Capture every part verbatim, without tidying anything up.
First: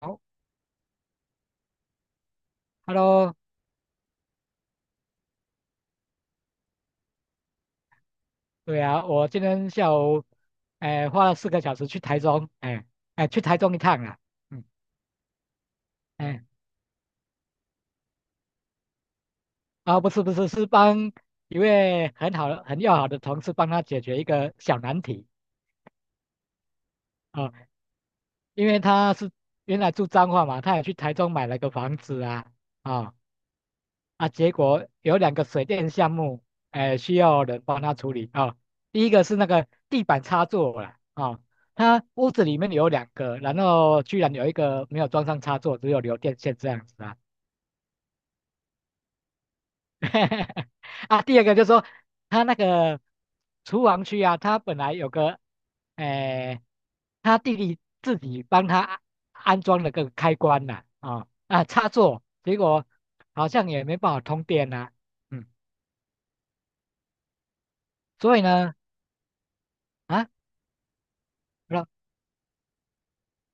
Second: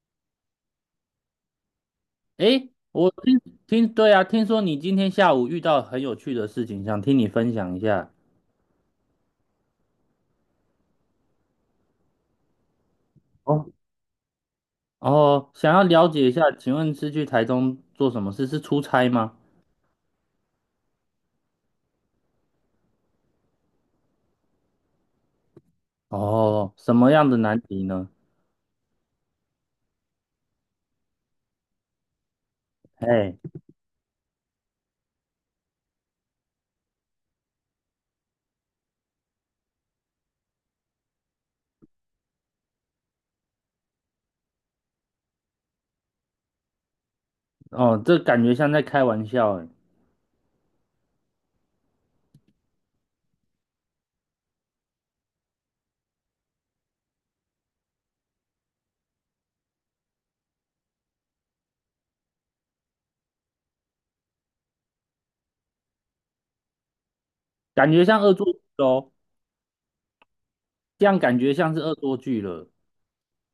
好诶，我，Hello，听听，对啊，听说你今天下午遇到很有趣的事情，想听你分享一下。对啊，我今天下午，哎、花了四个小时去台中，哎、哎、去台哦，中一趟啊，嗯，哦，想要了解一下，哎、请问是去台中做什么事？是出差吗？啊，不是不是，是帮一位很好的、很要好的同事帮他解决一个小难题哦，什么样的难啊、题呢？因为他是原来住彰化嘛，他也去台中买了个房子啊，啊、哎，啊，结果有两个水电项目，哎、需要人帮他处理啊、第一个是那个地板插座啦，啊、他屋子里面有两个，然后居然有一个没有装上插座，只有留电线这样子啊。哦，这感觉像在开玩笑，哎，啊，第二个就是说他那个厨房区啊，他本来有个，哎、他弟弟自己帮他安装了个开关呐、啊，啊，插座，结果好像也没办法通电呐、嗯，感觉像恶所以作剧呢。哦，啊，这样感觉像是老恶作剧了。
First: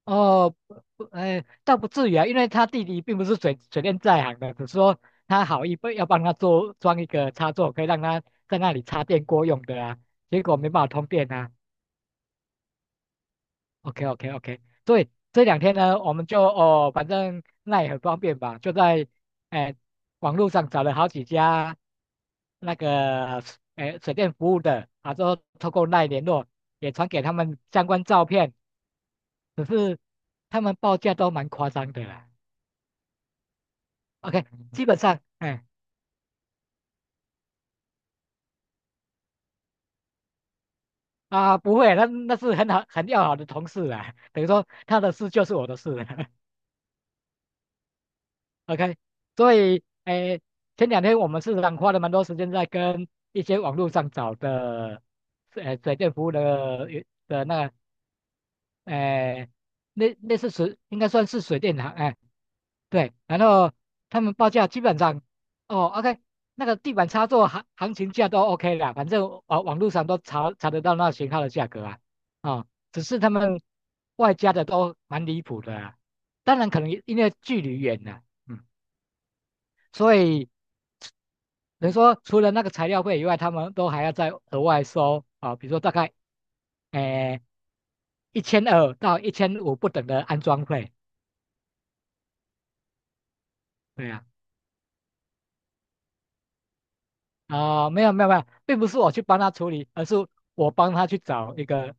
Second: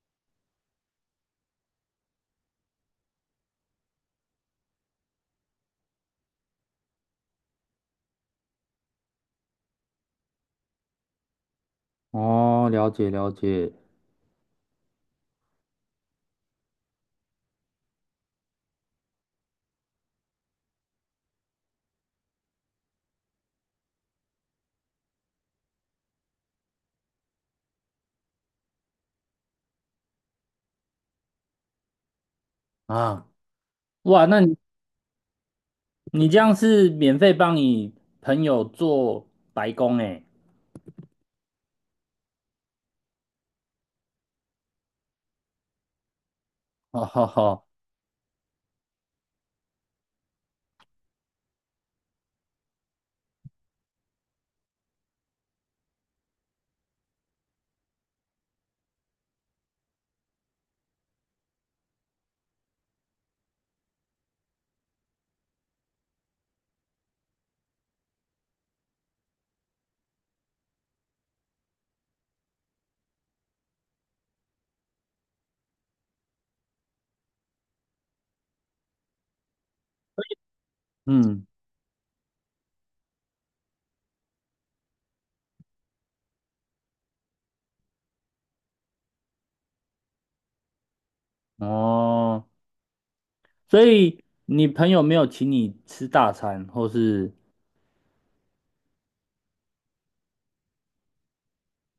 哦不不，哎，倒不至于啊，因为他弟弟并不是水水电在行的，只是说他好意不要帮他做装一个插座，可以让他在那里插电锅用的啊，结果没办法通电啊。哦，了解了解。OK OK OK，所以这两天呢，我们就哦，反正那也很方便吧，就在哎网络上找了好几家那个哎水电服务的，啊，之后透过那联络，也传给他们相关照片。只是他们报价都蛮夸张的啦。啊，哇，那 OK，你基本上，哎、你这样是免费帮你朋友做白工哎，啊，不会，那那是很好很要好的同事啦，等于说他的事就是我的事了。哦好好，OK，所以，哎、前两天我们市场花了蛮多时间在跟一些网络上找的，呃，水电服务的的那个，哎、那类似水，应该算是水电行，哎、对，然后他们报价基本上，哦，OK，那个地板插座行行情价都 OK 啦，反正网网络上都查查得到那型号的价格啊，啊、只是他们外加的都蛮离谱的啊，当然可能因为距离远了，嗯，所以嗯。等于说除了那个材料费以外，他们都还要再额外收啊、比如说大概，诶一千二到一千五不等的安装费，哦，所对以呀。你朋友没有请你吃大餐，或是啊，没有没有没有，并不是我去帮他处理，而是我帮他去找一个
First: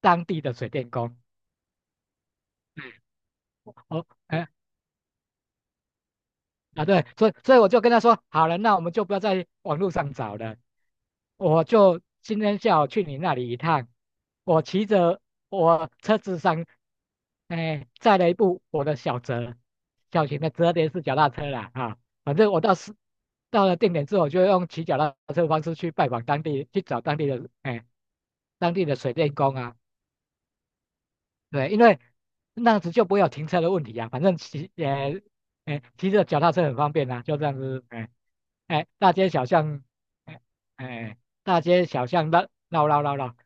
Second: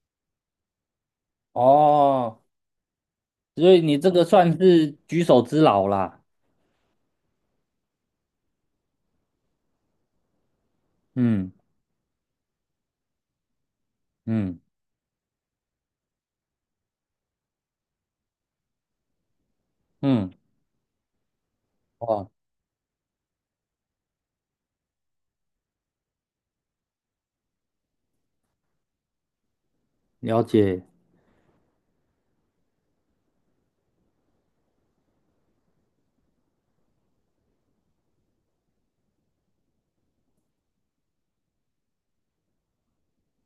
当地的水电工。哦，所以你哦，这个哎算是举手之劳啦。啊对，所以所以我就跟他说，好了，那我们就不要在网络上找了，嗯我就今天下午去你那里一趟，嗯我骑着我车子上，哎，载了一部我的小折，小嗯，型的折叠式脚踏车啦啊，哦，反正我到是到了定点之后，我就用骑脚踏车的方式去拜访当地，去找当地的哎当地的水电工啊。了解。对，因为那样子就不会有停车的问题啊。反正骑，呃，哎，骑着脚踏车很方便啊，就这样子，哎，哎，大街小巷，哎，哎，大街小巷的绕绕绕绕，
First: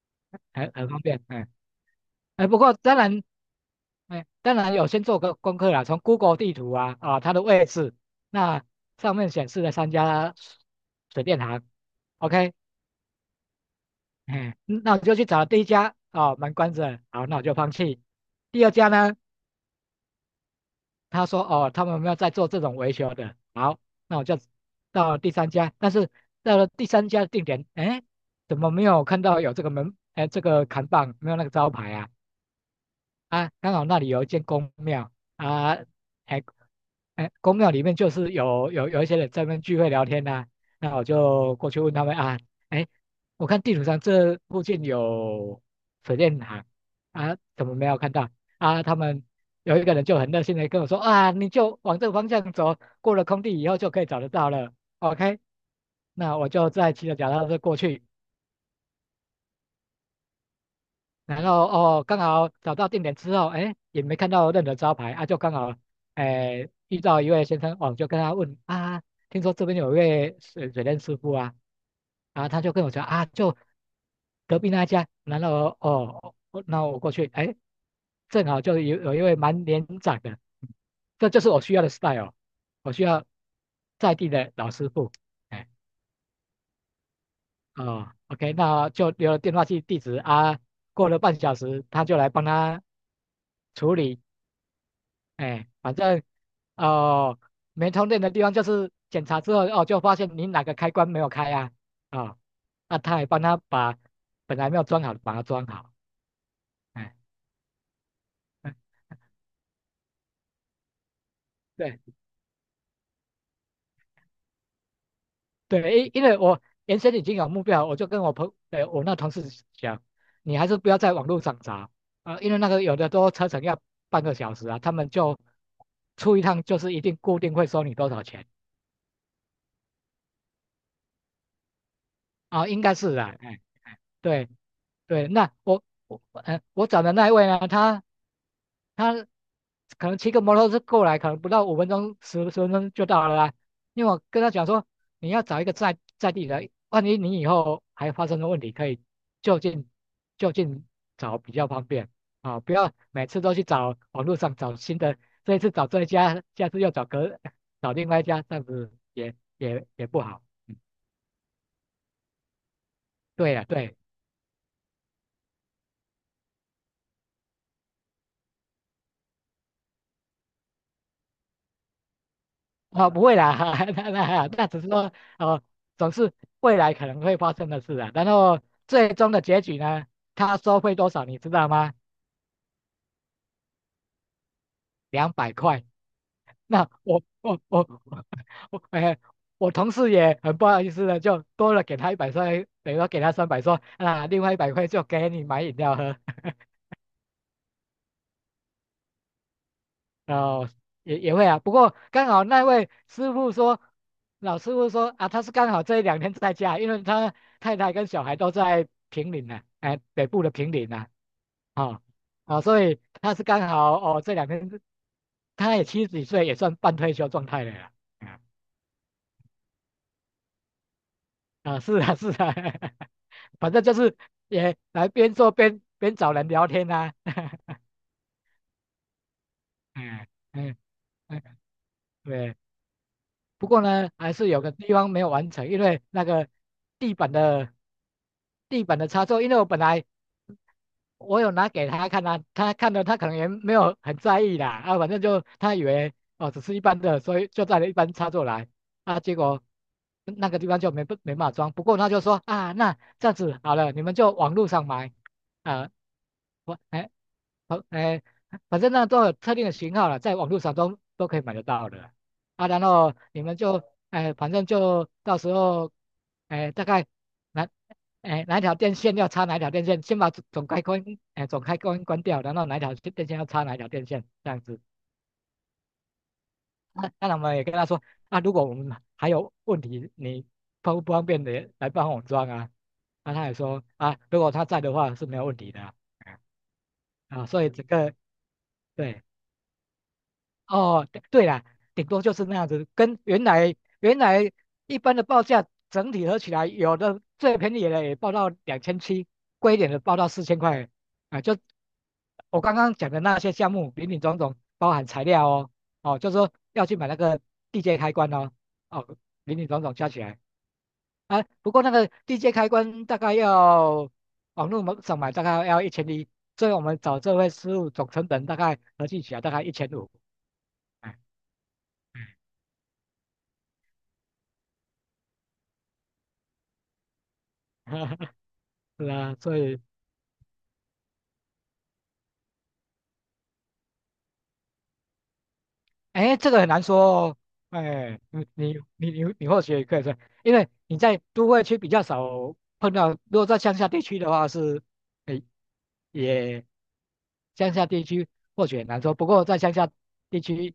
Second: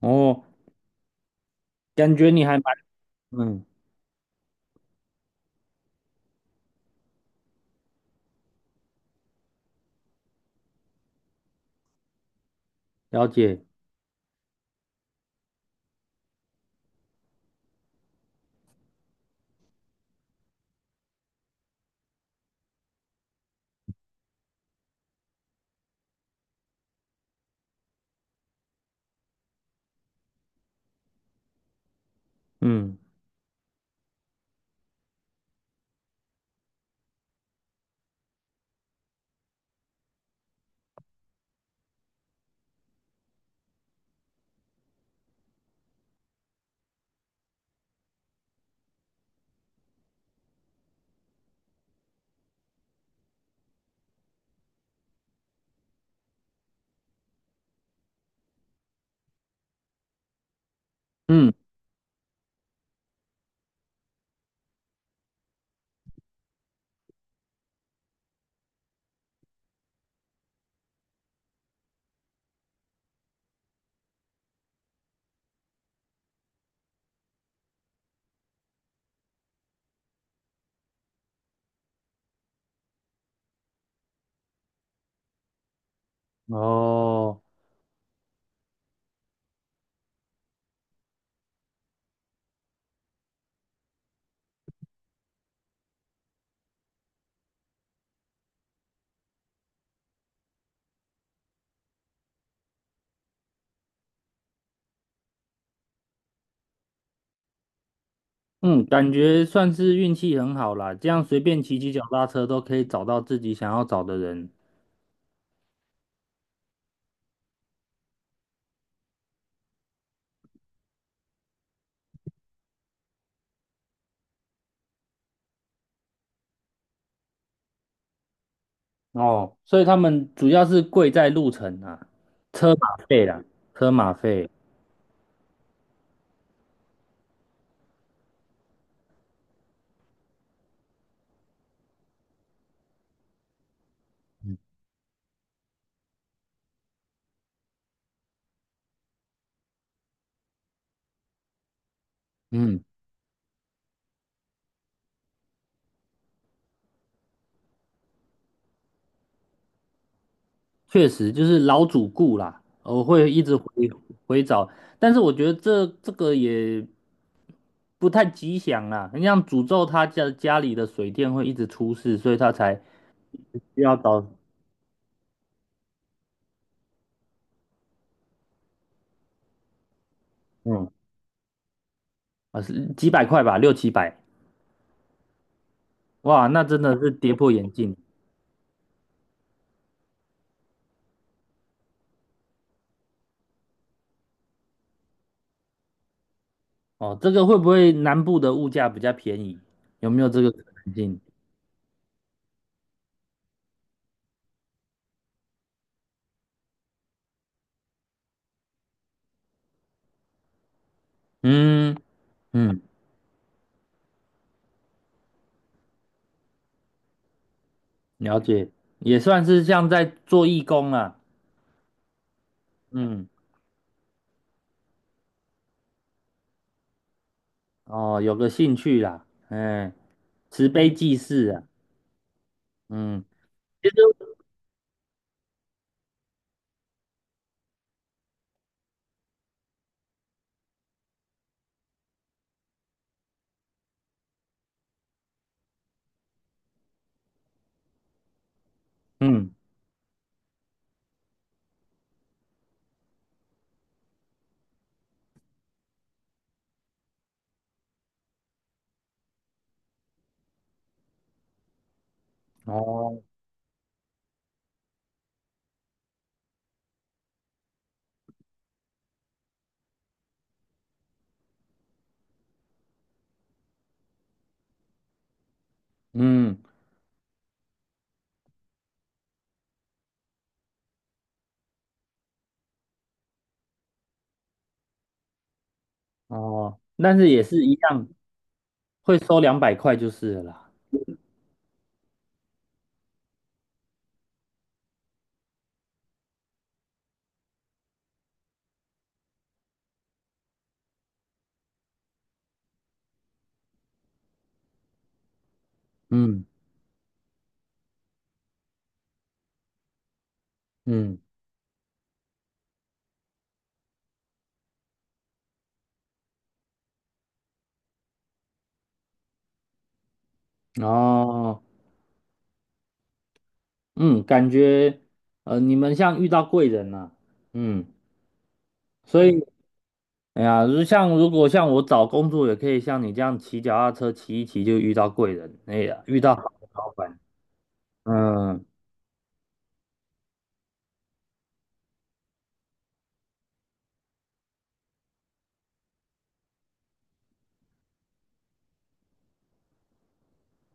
哦，很很方便，哎，感觉你哎，还不过蛮当然，嗯，哎，当然有先做个功课啦，从 Google 地图啊，啊，它的位置，那上面显示了三家水电行，OK，了解。哎，那我就去找第一家，哦，门关着，好，那我就放弃。第二家呢？他说哦，他们没有在做这种维修的。好，那我就到了第三家，但是到了第三家的定点，哎，怎么没有看到有这个门，哎，这个扛棒没有那个招牌啊？嗯啊，刚好那里有一间公庙啊，哎，哎，公庙里面就是有有有一些人在那边聚会聊天呐、那我就过去问他们啊，哎，我看地图上这附近有水电行啊，怎么没有看到啊？他们有一个人就很热心的跟我说啊，你就往这个方向走，过了空地以后就可以找得到了。OK，那我就再骑着脚踏车过去。然嗯，后哦，刚好找到定点之后，哎，也没看到任何招牌啊，就刚好，哎，遇到一位先生，哦，就跟他问啊，听说这边有一位水水电师傅啊，啊，他就跟我说啊，就隔壁那一家，然后哦，哦那我过去，哎，正好就有有一位蛮年长的，这就是我需要的 style，我需要在地的老师傅，哎，哦，哦，OK，那就留了电话记地址啊，过了半小时，他就来帮他。处理，哎，反正哦，没充电的地方就是检查之后哦，就发现你哪个开关没有开啊，啊，那他也帮他把本来没有装好的把它装好，哎，嗯嗯，感觉算是运气很好啦，这样随便骑骑对脚踏车都可以找到自己想要找的人。对，因因为我原先已经有目标了我就跟我朋呃我那同事讲，你还是不要在网络上找啊，因为那个有的都车程要半个小时啊，他们就出一趟就是一定固定会收你多少钱哦，所以他们主要是贵在路程啊，啊，车应该马是费啊，啦，哎，车哎马费。对。对，那我我呃我找的那一位呢，他他可能骑个摩托车过来，可能不到五分钟十十分钟就到了啦。因为我跟他讲说，你要找一个在在地的，万一你以后还发生了问题，可以就近就近找比较方便啊，不嗯，要每次都去找网络上找新的，这一次找这一家，下次又找隔找另外一家，这样子也也也不好。嗯确实就是老主顾啦，我会一对直呀、回对。回找，但是我觉得这这个也不太吉祥啦，你像诅咒他家家里的水电会一直出事，所以他才啊，不会啦，需 要那找那那只是说哦，总是未来可能会发生的事啊。然后最终的结局呢，他收嗯费多少你知道吗？啊是几百块吧，六七百，两百块。哇，那真那的是我跌破我眼我镜我，哎，我同事也很不好意思的，就多了给他一百块，等于说给他三百，说啊，另外一百块就给你买饮料喝。哦。这个会不会南部的物价比较便宜？有没有这个可哦，能也性？也会啊，不过刚好那位师傅说，老师傅说啊，他是刚好这一两天在家，因为他太太跟小孩都在平岭呢、哎，北部的平岭呢、啊，嗯哦，啊、嗯，所以他是刚好哦这两天，他也七十几岁，也算半退休状态了啦，了啊，解，也算是像在做义工啊，啊是啊是啊，嗯。反正就是也来边做边边找人聊天啊，哦，有个兴趣啦，哎，嗯慈嗯悲济嗯，世啊，对。嗯，不过其实，呢，还是有个地方没有完成，因为那个地板的地板的插座，因为我本来我有拿给他看啊，他看了他可能也没有很在意啦，啊，反正就他以为哦只是一般的，所以就带了一般插座来，啊，结嗯，果那个地方就没没办法装，不过他就说啊，那这样子好了，你们就网络上买，啊，我哎好哎，反正那都有特定的型号了，在网络上都都可以买得到的，啊，然后哦，你们就哎，反正就到时候哎大概。哪哎哪一条电线要插哪一条电线，先把总总开关哎总开关关掉，然后哪一条电线要插哪一条电线这样子。嗯，那那然我们也跟他说啊，如果我们还有问题，你方不方便的来帮我装啊？那他也说啊，如果他在的话是没有问题的啊，哦，但是也啊所是以一整样，个会对。收两百块就是了啦，哦，对对啦，顶多就是那样子，跟原来原来一般的报价整体合起来，有的最便宜的也报到两千七，贵一点的报到四千块，啊，就我刚刚讲的那些项目，林林总总包含材料哦，哦，就是嗯说要去买那个地接开关哦，哦，林林总总加起来，嗯，啊，不过那个地接开关大概要网络上买大概要一千一，所以我们找这位师傅总成本大概合计起来大概一千五。嗯。哦，嗯，感觉，呃，你们像遇到贵人了、嗯，是所啊，以，所以，哎呀，如像如果像我找工作，也可以像你这样骑脚踏车骑一骑就遇到贵人，哎呀，遇到哎，好这个的很难老说板，哦。哎，你嗯，你你你你或许也可以说，因为你在都会区比较少碰到，如果在乡下地区的话是，哎，也乡下地区或许很难说。不过在乡下地区，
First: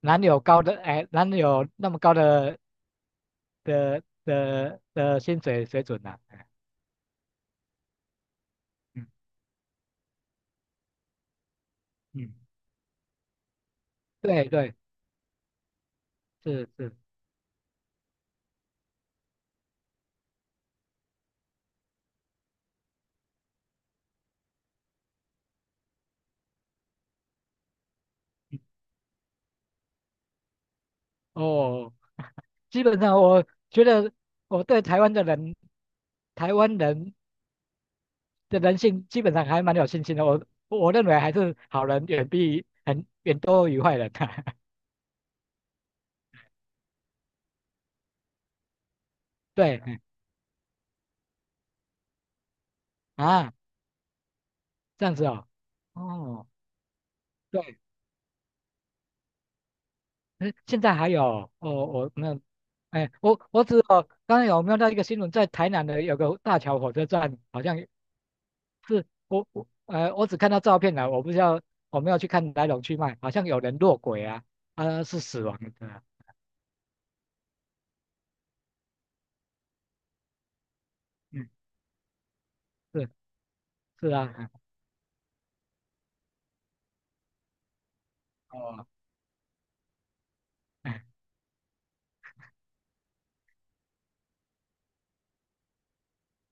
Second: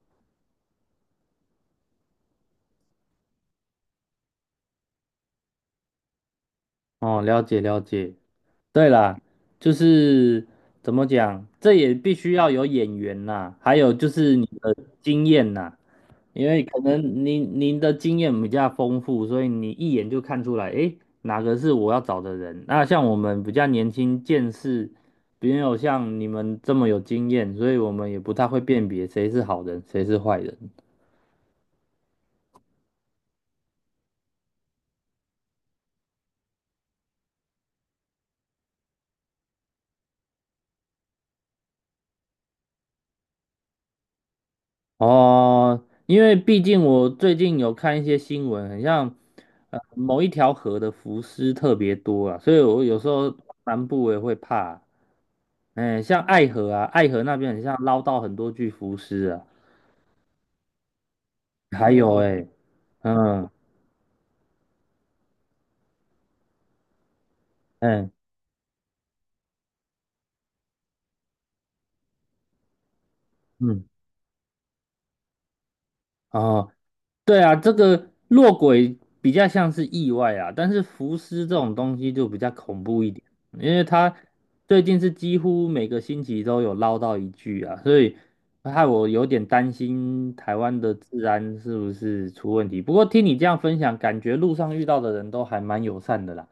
哪里有高的，哎，哪里有那么高的的的的薪水水准呢、哎，哦，了解了解。对嗯啦，就是怎么讲，这也必须嗯，要有眼缘呐，还有就是对你对，的经验呐，因为是可是，能您您的经验比较丰富，所以你一眼就看出来，诶，哪个是我要找的人。那像我们比较年轻，见识没有像你们这么有经验，所以我们也不太会辨别谁是好人，谁是坏人。哦，基本上我觉得我对台湾的人，台湾人。的人性基本上还蛮有信心的。我我认为还是好人远比很远多于坏人啊。哦，因为毕竟我最近有看一些新闻，很像 呃对嗯某一条河的浮尸特别多啊，所以我有时候啊，南部我也会怕。这样子哦，哎，像爱哦，河啊，爱河那边很像对，捞到很多具浮尸啊，嗯现在还有哦，还我有没有，哎，哎，我嗯，我只哦，刚才有没有到一个新闻，在台南的有个大桥火车站，好像哎，是我我呃，我只看到照片了，我不知道我没有去看来龙去脉，好像有人嗯，落轨啊，啊、是死亡的，哦，对啊，这个落轨比较像是意外啊，但是浮尸嗯，这种东西就比较恐怖是一点，因为是他啊，嗯最近是几乎每个星期都有捞到一具啊，所以害哦，我有点担心台湾的哎治安是不是出问题。不过听你这样分享，感觉路上遇到的人都还蛮友善的啦，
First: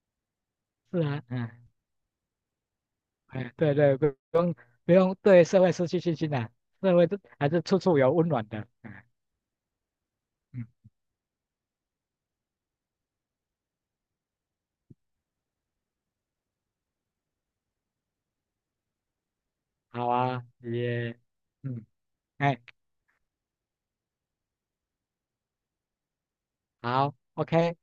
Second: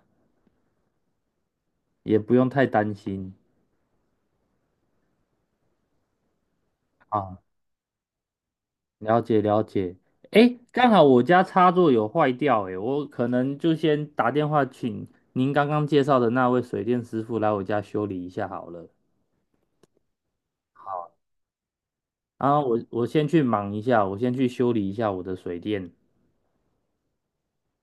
是啊，嗯。也不用太担心哎，对对，不用不用对社会失去信心啊，社会都啊。还是处处有温暖的。哎了解了解，诶，嗯，刚好我家插座有坏掉，诶，我可能就先打电话请您刚刚介绍的那位水电师傅来我家修理一下好了。好啊，好，也，嗯，然哎，后我我先去忙一下，我先去修理一下我的水电。好，OK。